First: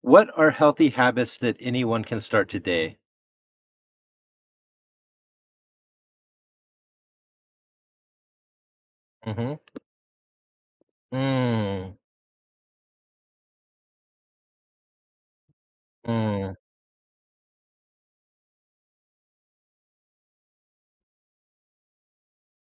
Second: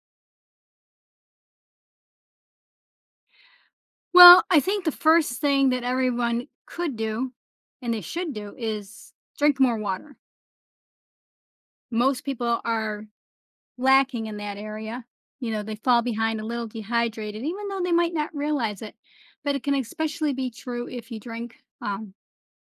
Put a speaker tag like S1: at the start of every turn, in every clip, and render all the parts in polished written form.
S1: What are healthy habits that anyone can start today?
S2: Well, I think the first thing that everyone could do and they should do is
S1: Mhm.
S2: drink more water.
S1: Mm,
S2: Most people are lacking in that area. You know, they fall behind a
S1: mm.
S2: little dehydrated, even though they might not realize it. But it can especially be true if you drink um,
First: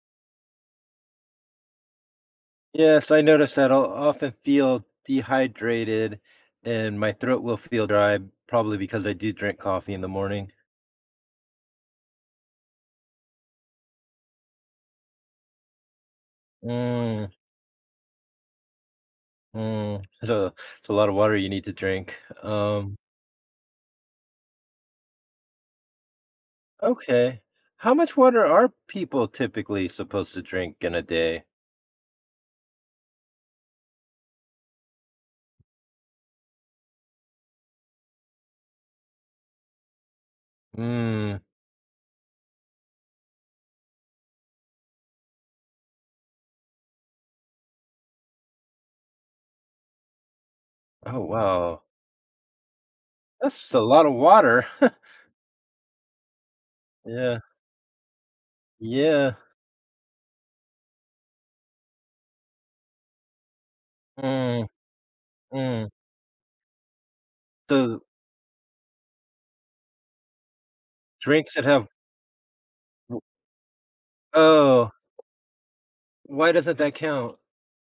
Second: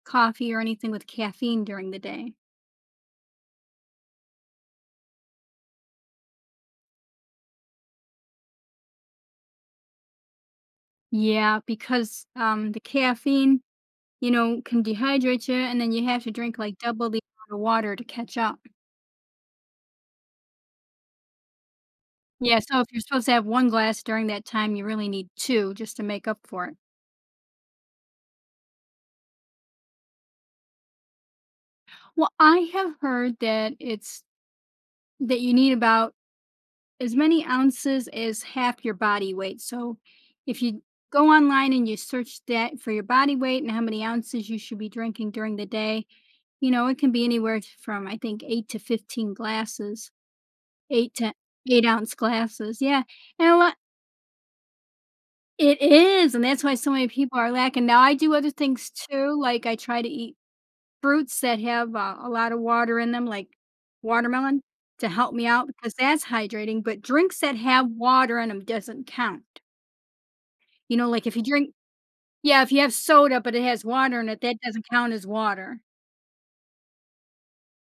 S2: coffee or anything with caffeine during the day.
S1: Yes, I notice that I'll often feel dehydrated and my throat will feel dry, probably because I do drink coffee in the morning.
S2: Yeah, because the caffeine, can dehydrate you, and then you have to drink like double the
S1: Mm,
S2: amount of water to catch up.
S1: mm. So it's a lot of water you need to drink.
S2: Yeah, so if you're supposed to have 1 glass during that time, you really need 2 just to make up for it.
S1: Okay. How much water are people typically supposed to drink in a day?
S2: Well, I have heard that it's that you need about as many ounces as half your body weight, so if you go
S1: Mm.
S2: online and you search that for your body weight and how many ounces you should be drinking during the day, it can be anywhere t from, I think, 8 to 15 glasses, 8
S1: Oh,
S2: to
S1: wow.
S2: 8-ounce glasses, yeah, and a
S1: That's
S2: lot.
S1: a lot of water.
S2: It is, and that's why so many people
S1: Yeah.
S2: are lacking. Now I do other things
S1: Yeah.
S2: too, like I try to eat fruits that have, a lot of water in them, like watermelon,
S1: Mm,
S2: to help me out
S1: mm.
S2: because that's hydrating, but drinks that have
S1: So
S2: water in them 'em doesn't count. You know, like, if you
S1: Drinks that
S2: drink,
S1: have
S2: yeah, if you have soda, but it has water in it, that doesn't
S1: Oh,
S2: count as water.
S1: why doesn't that count?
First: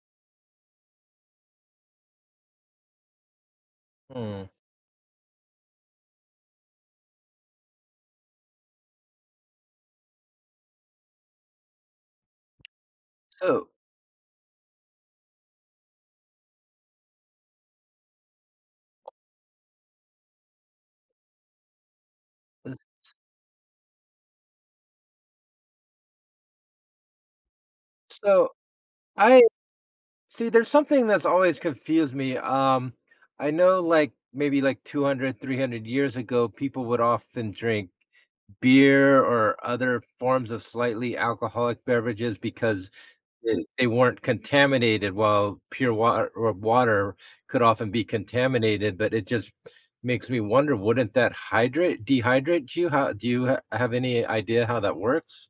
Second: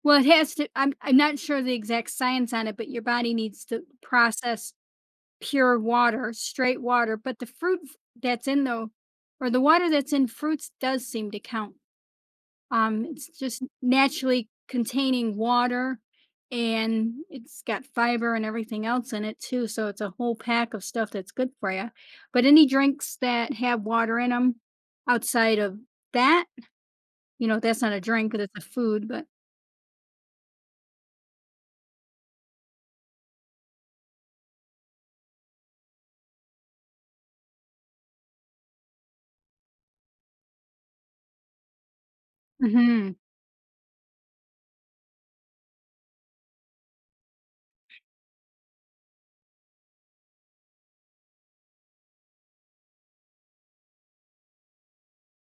S2: Well, it has to. I'm not sure the exact science on it, but your body needs to
S1: Hmm.
S2: process pure water, straight water, but the fruit f that's in, though, or the water that's in fruits does seem to count. It's just
S1: So
S2: naturally containing water and it's got fiber and everything else in it too. So it's a whole pack of stuff that's good for you. But any
S1: uh,
S2: drinks that have water in them outside of that, that's not a drink,
S1: so
S2: that's a food, but
S1: I see, there's something that's always confused me, I know, like, maybe, like, 200, 300 years ago, people would often drink beer or other forms of slightly alcoholic beverages because
S2: Mhm.
S1: they weren't contaminated, while pure water or water could often be contaminated, but it just makes me wonder, wouldn't that hydrate dehydrate you? How do you ha have any idea how that works?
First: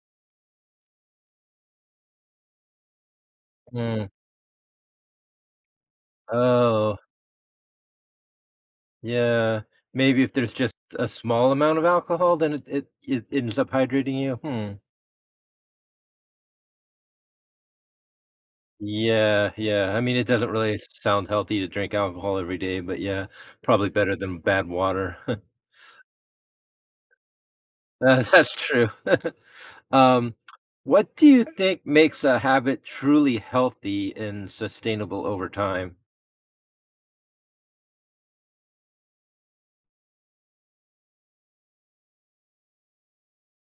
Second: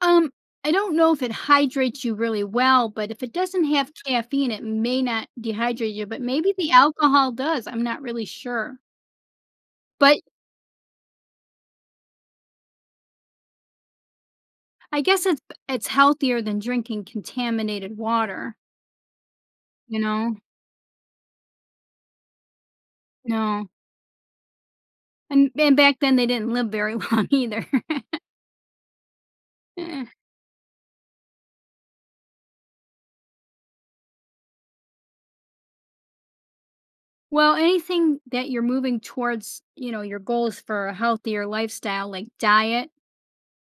S2: um, I don't know if it hydrates you really well, but if it doesn't have
S1: Mm.
S2: caffeine, it may not dehydrate you, but maybe the
S1: Oh,
S2: alcohol does. I'm not really sure.
S1: yeah.
S2: But
S1: Maybe if there's just a small amount of alcohol, then it ends up hydrating you? Hmm.
S2: I guess it's healthier than drinking contaminated water,
S1: Yeah, yeah.
S2: you
S1: I mean, it
S2: know?
S1: doesn't really sound healthy to drink alcohol every day, but yeah,
S2: No.
S1: probably better than bad water.
S2: And and back then they didn't live very long either.
S1: That's true. Um, what do you think makes a habit truly healthy and sustainable over time?
S2: Well, anything that you're moving towards, your goals for a healthier lifestyle like diet,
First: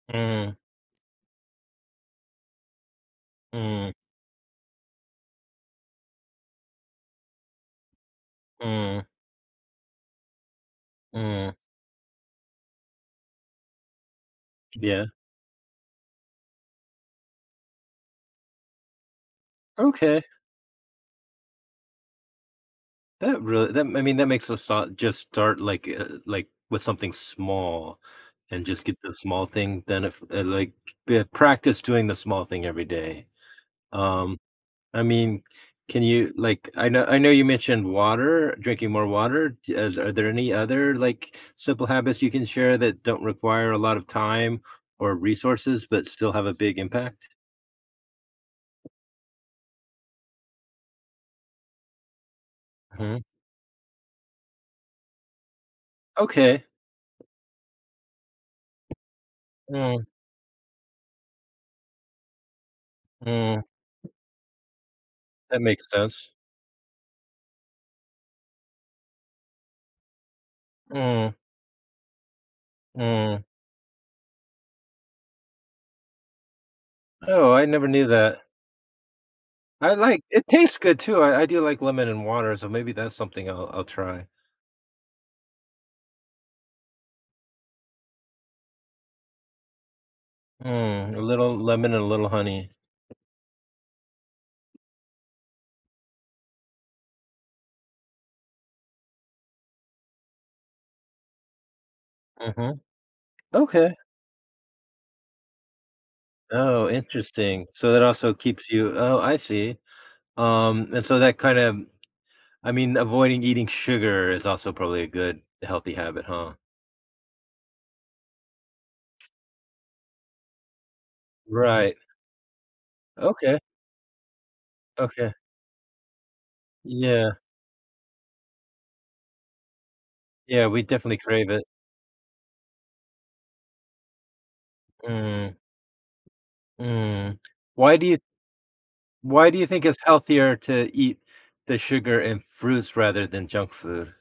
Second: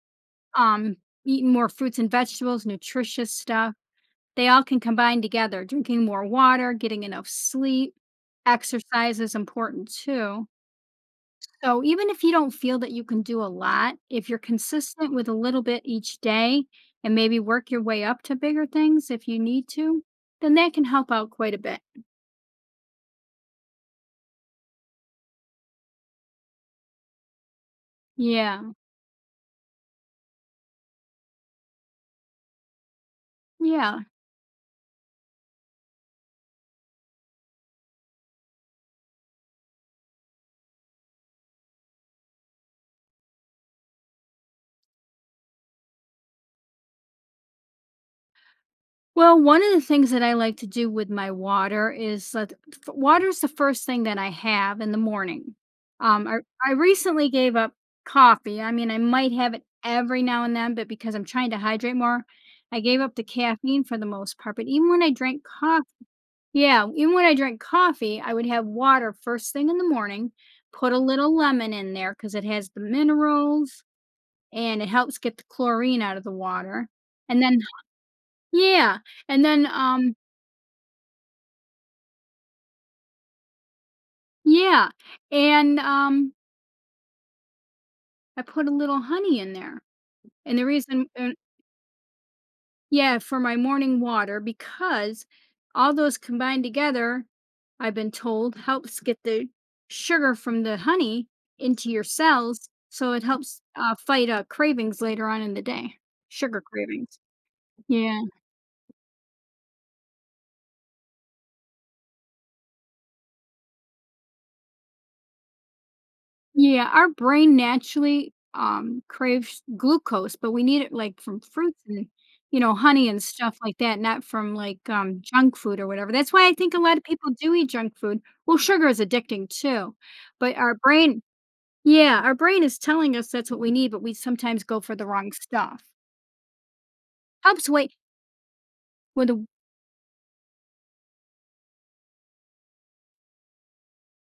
S1: Mm,
S2: um, eating more fruits and vegetables, nutritious stuff,
S1: mm,
S2: they all can combine together. Drinking more water, getting enough sleep,
S1: mm,
S2: exercise is important too.
S1: mm.
S2: So even if you don't feel that you can do a lot, if you're
S1: Yeah.
S2: consistent with a little bit each day and maybe work your way up to bigger things if you need to,
S1: Okay.
S2: then that can help out quite a bit.
S1: That I mean, that makes us start, just start like with something small, and
S2: Yeah.
S1: just get the small thing, then if like b- practice doing the small thing every day.
S2: Yeah.
S1: Um I mean, can you like I know you mentioned water, drinking more water. Are there any other like simple habits you can share that don't require a lot of time or resources but still have a big impact?
S2: Well, one of the things that I like to do with my water is that
S1: Hmm.
S2: water is the first thing that I have in the morning. Um, I,
S1: Okay.
S2: I recently gave up coffee. I mean, I might have it
S1: Mm,
S2: every now and then, but because I'm trying to hydrate more, I gave up the
S1: mm,
S2: caffeine for the most part. But even when I drank
S1: that
S2: coffee,
S1: makes sense.
S2: yeah, even when I drink coffee, I would have water first thing in the morning, put a
S1: Mm,
S2: little lemon in there because it has the
S1: mm.
S2: minerals and it helps get the chlorine out of the water. And
S1: Oh,
S2: then,
S1: I never knew that.
S2: yeah, and then
S1: I like It tastes good too. I do like lemon and water, so maybe that's something I'll try.
S2: yeah, and I put a little honey in there. And the reason
S1: Mm, a
S2: and
S1: little lemon and a little honey.
S2: yeah, for my morning water because all those combined together, I've been told, helps get the sugar from the honey into your cells.
S1: Hmm.
S2: So it helps
S1: Okay.
S2: fight cravings later on in the day, sugar
S1: Oh,
S2: cravings.
S1: interesting. So that
S2: Yeah.
S1: also keeps you Oh, I see. And so that kind of I mean, avoiding eating sugar is also probably a good healthy habit, huh?
S2: Yeah. Our brain naturally craves glucose, but we need it like from fruits
S1: Right.
S2: and honey and stuff
S1: Okay.
S2: like that, not from like
S1: Okay.
S2: junk food or whatever. That's why I think a lot of people
S1: Yeah.
S2: do eat junk food. Well, sugar is addicting too, but
S1: Yeah,
S2: our
S1: we definitely
S2: brain,
S1: crave it.
S2: yeah, our brain is telling us that's what we need, but we sometimes go for the wrong
S1: Mm,
S2: stuff.
S1: mm.
S2: Helps wait
S1: Why do you
S2: when the,
S1: why do you think it's healthier to eat the sugar and fruits rather than junk food?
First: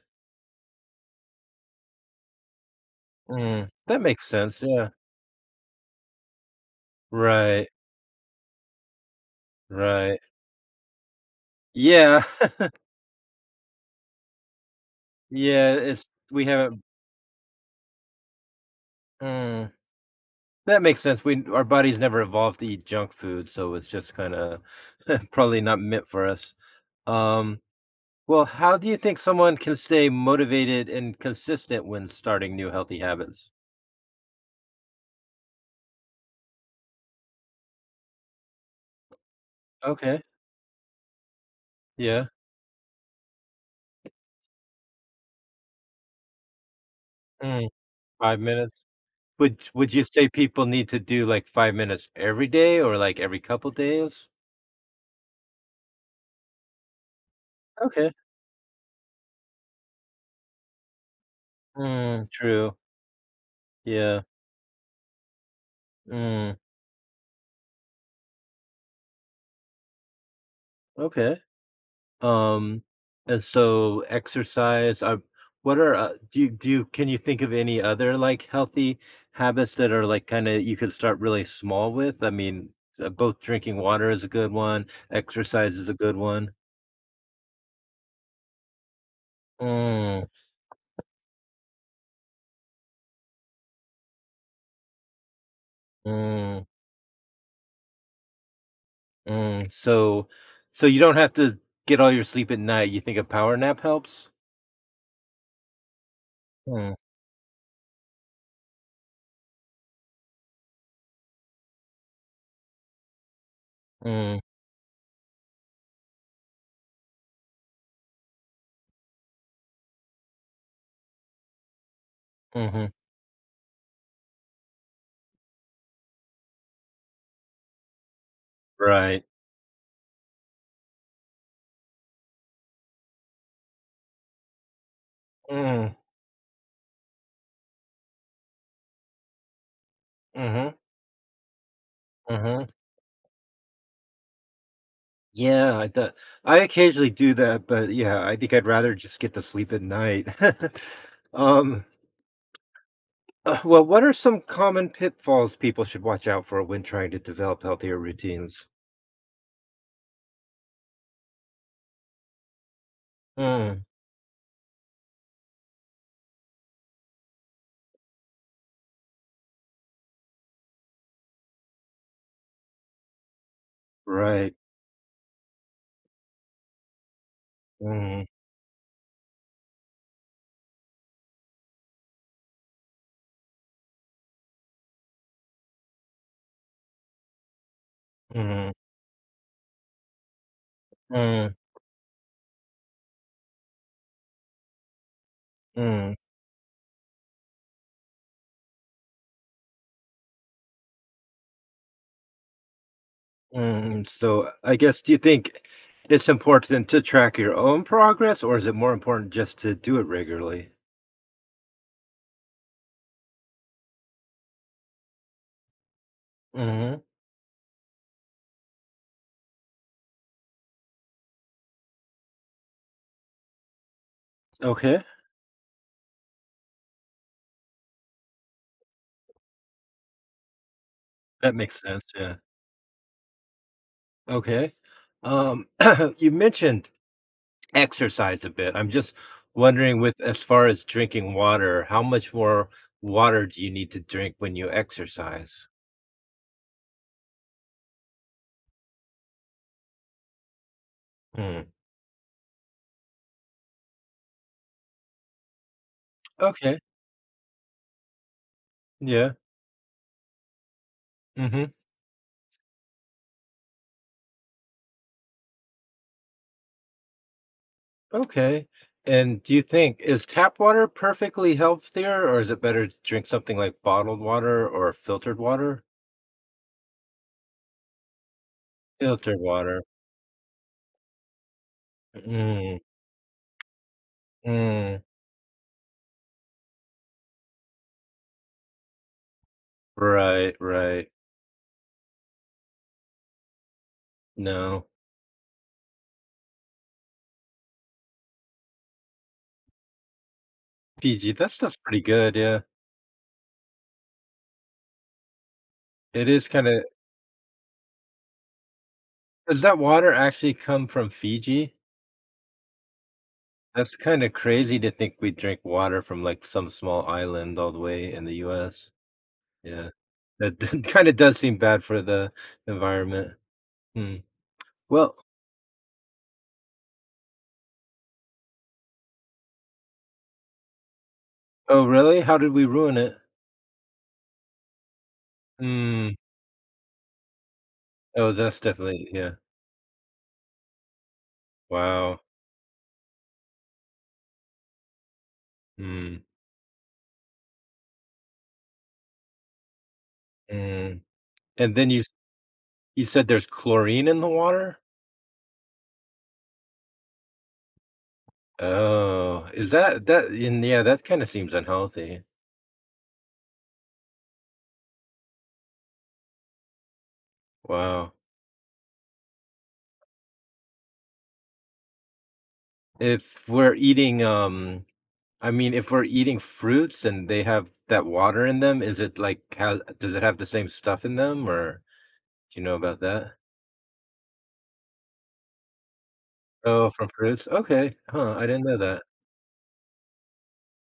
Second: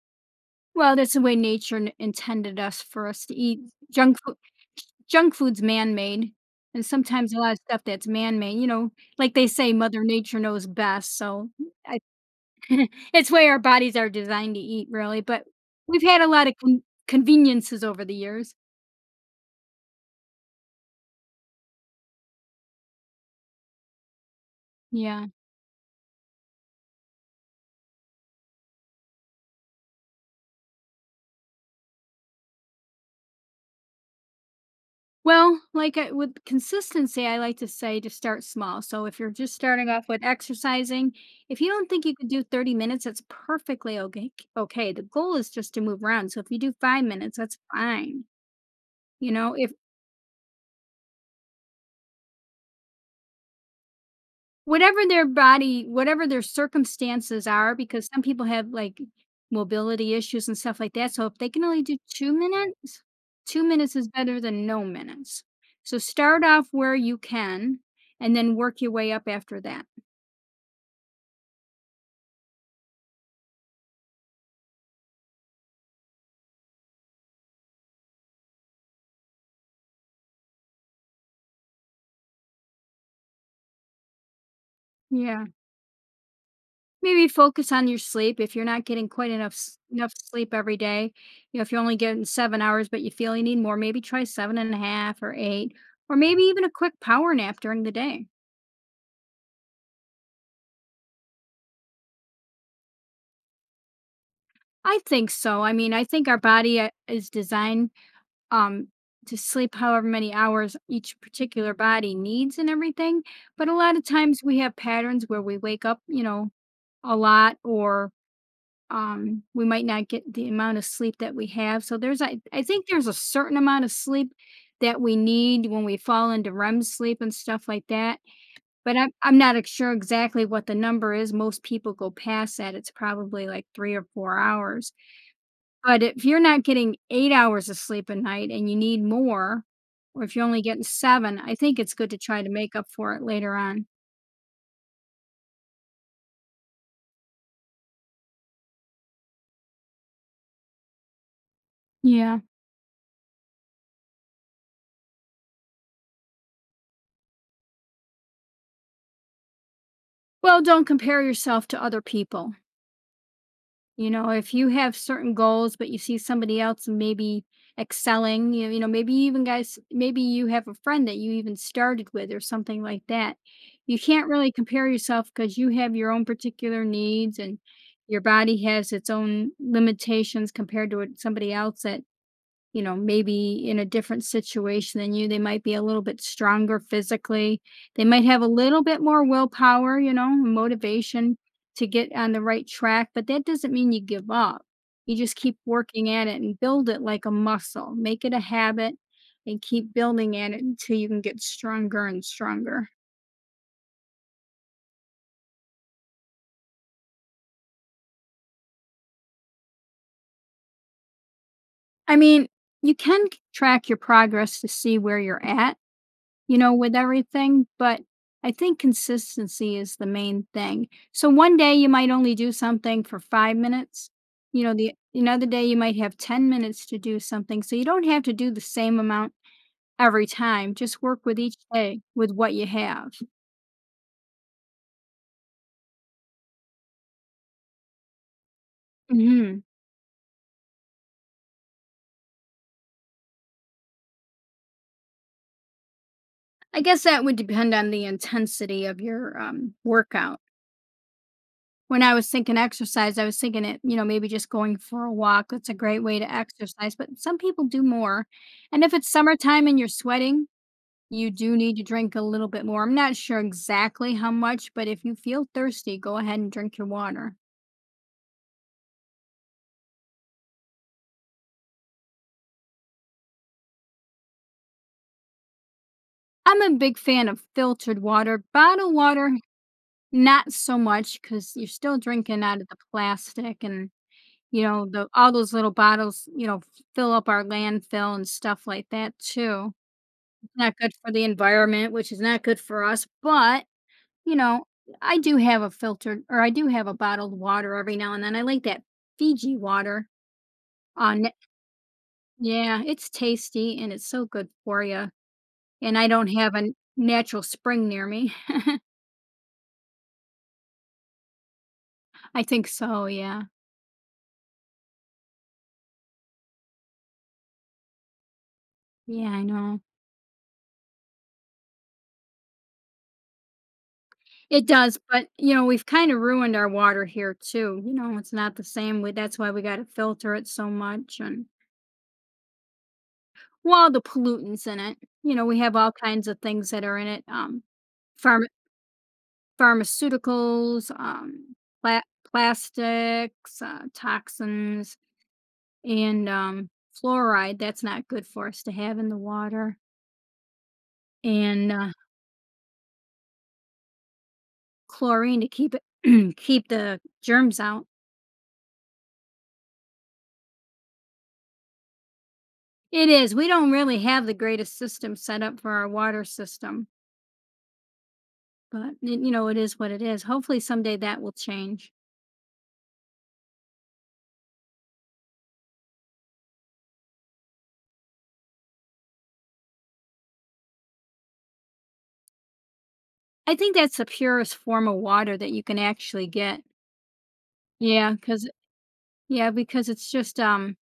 S2: well, that's the way nature intended us for us to eat
S1: Mm, that
S2: junk
S1: makes
S2: food.
S1: sense, yeah.
S2: Junk food's man-made, and sometimes a lot of
S1: Right,
S2: stuff that's man-made. You know, like they say, Mother
S1: right.
S2: Nature knows best. So I,
S1: Yeah.
S2: it's way our bodies are designed to eat, really. But
S1: Yeah,
S2: we've
S1: it's
S2: had a
S1: we
S2: lot of
S1: haven't.
S2: conveniences over the years.
S1: Mm. That makes sense. We our bodies never evolved to eat junk food, so it's just kinda
S2: Yeah.
S1: probably not meant for us. Um, well, how do you think someone can stay motivated and consistent when starting new healthy habits?
S2: Well, like, I with consistency, I like to say to start small. So if you're just starting off
S1: Okay.
S2: with exercising, if you don't think you
S1: Yeah.
S2: could do 30 minutes, that's perfectly okay. Okay. The goal is just to move around. So if you do 5 minutes, that's
S1: Mm,
S2: fine.
S1: 5 minutes.
S2: You know,
S1: Would
S2: if
S1: would you say people need to do, like, 5 minutes every day, or, like, every couple days?
S2: whatever their body, whatever their circumstances are because
S1: Okay.
S2: some people have, like, mobility issues and stuff like that. So if they can only do
S1: Mm,
S2: 2
S1: true.
S2: minutes, 2 minutes is
S1: Yeah.
S2: better than no minutes. So start
S1: Mm,
S2: off where you can and then work your way up after that.
S1: okay. Um, and so exercise, what are do you can you think of any other like healthy habits that are like kind of you could start really small with? I mean, both drinking water is a good one,
S2: Yeah.
S1: exercise is a good one.
S2: Maybe focus on your sleep if you're not getting quite enough enough
S1: Mm,
S2: sleep every day. You know, if you're only getting 7 hours, but you feel you need more, maybe try 7.5 or 8, or maybe even
S1: mm,
S2: a quick power nap during the day.
S1: mm. So, you don't have to get all your sleep at night. You think a power nap helps?
S2: I think so. I mean, I think our body
S1: Mm,
S2: is designed um, to sleep however many hours each particular body needs and everything. But a lot of
S1: mm,
S2: times we have patterns where we wake up, a lot, or we might not get the amount of sleep that we have, so there's I think
S1: hmm.
S2: there's a certain amount of sleep that we need when we fall into REM sleep and stuff like that, but I'm,
S1: Right.
S2: I'm not sure exactly what the number is. Most people go past that. It's probably like 3 or 4 hours,
S1: Mm,
S2: but if you're not getting 8 hours of sleep a night and you need more, or if you're only
S1: mm-hmm,
S2: getting seven, I think it's good to try to
S1: mm-hmm.
S2: make up for it later on,
S1: Yeah, I occasionally do that, but yeah, I think I'd rather just get to sleep at night. Um,
S2: yeah.
S1: well, what are some common pitfalls people should watch out for when trying to develop healthier routines?
S2: Well, don't compare yourself to other people.
S1: Mm,
S2: You know, if you have certain goals, but you see somebody else maybe excelling, maybe you even guys, maybe you have a friend that you even started with or something like that. You can't really
S1: right.
S2: compare yourself because you have your own particular needs and your
S1: Mm,
S2: body has its own limitations compared to what somebody else that maybe in a different situation than you. They might be a little bit stronger physically. They might have a
S1: mm,
S2: little bit more willpower, motivation
S1: mm,
S2: to get on the right track, but that doesn't mean you give up. You just keep working
S1: mm,
S2: at it and build it like a muscle. Make it a habit and keep building at it until you can get stronger and stronger.
S1: mm. So I guess, do you think it's important to track your own progress, or is it more important just to do it regularly?
S2: I mean, you can track your progress to see where you're at, with
S1: Hmm.
S2: everything, but I think consistency is the main thing. So one day you might only do something for 5 minutes. You know, the
S1: Okay,
S2: another day you might have 10 minutes to do something. So you don't have to do the same amount every time. Just work with
S1: that
S2: each
S1: makes
S2: day
S1: sense.
S2: with
S1: Yeah.
S2: what you have.
S1: Okay. Um, you mentioned exercise a bit. I'm just
S2: Mhm.
S1: wondering, with as far as drinking water, how much more water do you need to drink when you exercise?
S2: I guess that would depend on the intensity of your workout.
S1: Hmm.
S2: When I was thinking exercise, I was thinking it, maybe just going for a walk. That's a great way to
S1: Okay.
S2: exercise, but some people do more. And if it's
S1: Yeah.
S2: summertime and you're sweating, you do
S1: Mhm.
S2: need to drink a little bit more. I'm not sure exactly how much, but if you feel thirsty, go ahead and drink your water.
S1: Okay. And do you think is tap water perfectly healthier, or is it better to drink something like bottled water or filtered water?
S2: I'm a big fan of filtered water. Bottled water,
S1: Filtered water.
S2: not so much because you're still drinking out of the
S1: Mm,
S2: plastic and you know
S1: mm.
S2: the all those little bottles, fill up our landfill and stuff like that too.
S1: Right,
S2: It's not good
S1: right.
S2: for the environment, which is not good for us, but you know,
S1: No.
S2: I do have a filtered or I do have a bottled water every now and then. I like that Fiji water. Uh,
S1: Fiji, that stuff's pretty good, yeah.
S2: Yeah, it's tasty and it's so good for you. And I don't
S1: It is
S2: have a
S1: kind of
S2: natural spring near me.
S1: Does that water actually come from Fiji?
S2: I think so, yeah.
S1: That's kinda crazy to think we drink water from, like, some small island all the way in the US.
S2: Yeah, I know.
S1: Yeah. That kinda does seem bad for the environment. Hmm.
S2: It does,
S1: Well
S2: but we've kind of ruined our water here too. You know, it's not the same. We, that's why we got to filter it so much and,
S1: Oh, really? How did we ruin it?
S2: well, all the pollutants in it. You know, we have all
S1: Hmm.
S2: kinds of things that are in it.
S1: Oh,
S2: Pharma,
S1: that's definitely yeah.
S2: Pharmaceuticals, pla-
S1: Wow.
S2: plastics, toxins,
S1: Hmm.
S2: and fluoride that's not good for us to have in the water
S1: Mm.
S2: and
S1: And then you said there's chlorine in the water?
S2: chlorine to keep it keep the germs out.
S1: Oh, is that, and yeah, that kinda seems unhealthy.
S2: It is, we don't really have the greatest system set up for our water system,
S1: Wow.
S2: but it is what it is. Hopefully someday that will change.
S1: If we're eating, I mean, if we're eating fruits and they have that water in them, is it like, how does it have the same stuff in them, or do you know about that?
S2: I think that's the purest form of water that you can actually get.
S1: Oh, from fruits? Okay.
S2: Yeah,
S1: Huh, I
S2: because
S1: didn't know that.
S2: it's just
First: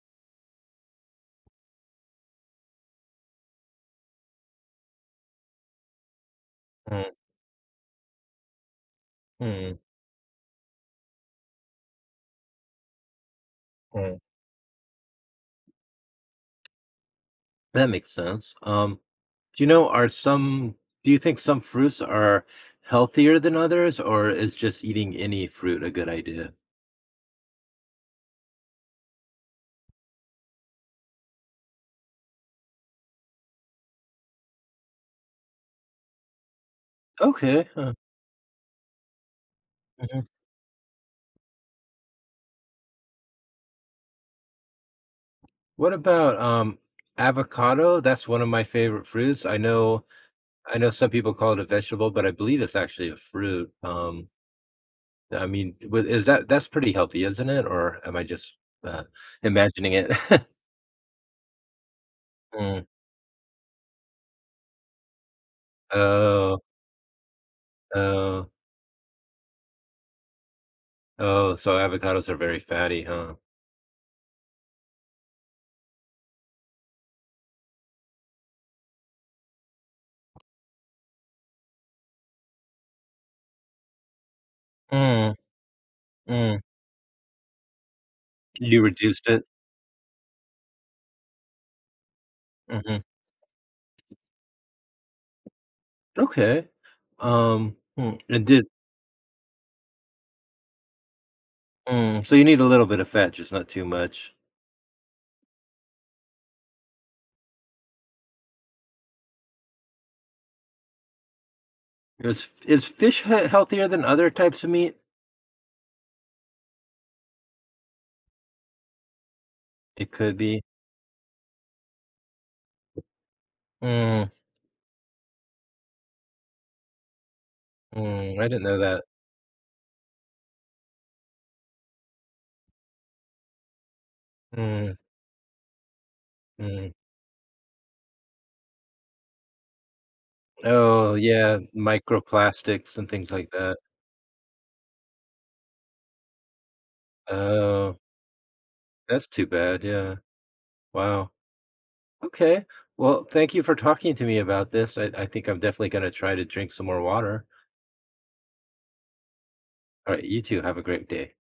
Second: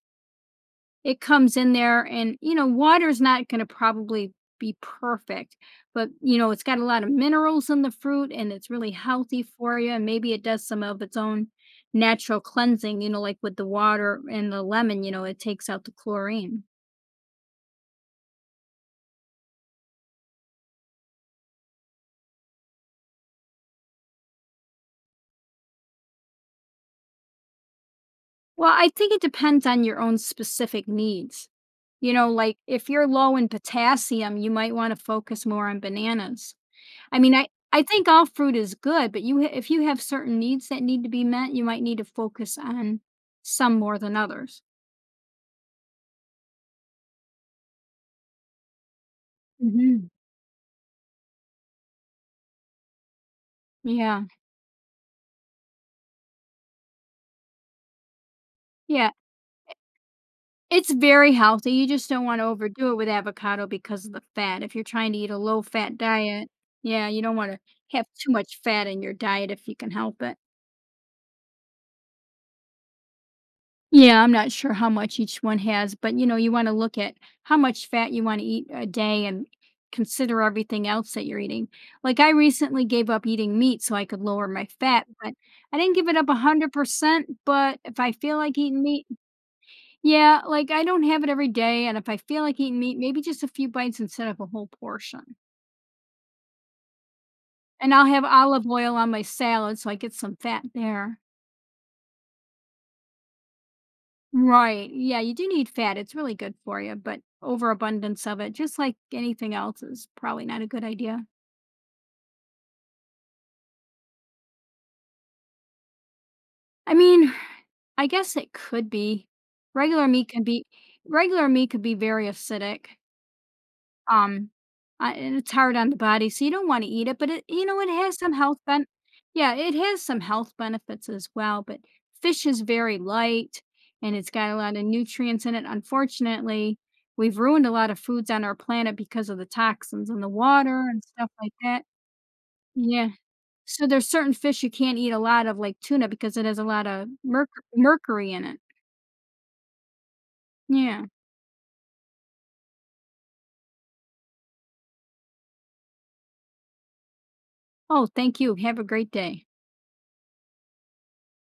S2: it comes in there and, water's not gonna probably be perfect, but, it's got a lot of
S1: Mm,
S2: minerals in the fruit and it's really healthy for
S1: mm,
S2: you, and maybe it does some of its own natural cleansing, like with the
S1: mm.
S2: water and the lemon, it takes out the chlorine.
S1: That makes sense. Do you know, are some do you think some fruits are healthier than others, or is just eating any fruit a good idea?
S2: Well, I think it depends on your own specific needs. You know, like if you're low in potassium, you might want to focus more on bananas. I mean, I
S1: Okay.
S2: I
S1: Huh.
S2: think all fruit is good, but you ha if you have
S1: Mhm.
S2: certain needs that need to be met, you might need to focus on some more than others.
S1: What about avocado? That's one of my favorite fruits. I know
S2: Mhm.
S1: I know some people call it a vegetable, but I believe it's actually a fruit.
S2: Yeah,
S1: I mean, wi- is that that's pretty healthy, isn't it? Or am I just uh,
S2: yeah.
S1: imagining it?
S2: It's very healthy, you just don't wanna
S1: Mm.
S2: overdo it with avocado because of the fat. If you're trying to eat a low-fat diet,
S1: Oh,
S2: yeah, you don't wanna have too
S1: oh,
S2: much fat in your diet if you can help it.
S1: oh. So avocados are very fatty, huh?
S2: Yeah, I'm not sure how much each one has, but you want to look at how much fat you want to eat a day and consider everything else that you're eating. Like I recently gave up eating meat so I could lower my fat, but
S1: Mm,
S2: I didn't give it up
S1: mm.
S2: 100%, but if I feel like eating
S1: You
S2: meat,
S1: reduced it.
S2: yeah, like I don't have it every day, and if I feel like eating meat,
S1: Hmm.
S2: maybe just a few bites instead of a whole portion.
S1: Okay.
S2: And I'll
S1: Hmm,
S2: have
S1: it
S2: olive
S1: did.
S2: oil on my salad so I get some fat there.
S1: Mm. So you need a little bit of fat, just not too much.
S2: Right. Yeah, you do need fat. It's really good for you, but overabundance of it, just like anything else, is probably not a good idea.
S1: Is fish healthier than other types of meat?
S2: I mean, I guess it could be. Regular
S1: It
S2: meat
S1: could
S2: can
S1: be.
S2: be, regular meat could be very acidic.
S1: Mm,
S2: Um, and it's hard on the body, so you don't wanna eat it, but it has some
S1: mm. I
S2: health.
S1: didn't know
S2: Ben
S1: that.
S2: Yeah, it has some health benefits as well, but fish is very light, and it's got a lot of
S1: Mm,
S2: nutrients in it. Unfortunately,
S1: mm.
S2: we've ruined a lot of foods on our planet because of the toxins in the water and
S1: Oh,
S2: stuff like
S1: yeah,
S2: that.
S1: microplastics and
S2: Yeah.
S1: things like that.
S2: So there's certain fish you can't eat a lot of, like tuna, because it has a lot of
S1: Oh,
S2: mercury in it.
S1: that's too bad, yeah.
S2: Yeah.
S1: Wow. Okay. Well, thank you for talking to me about this. I think I'm definitely gonna try to drink some more water.
S2: Oh, thank you. Have a great day.
S1: Alright, you too, have a great day.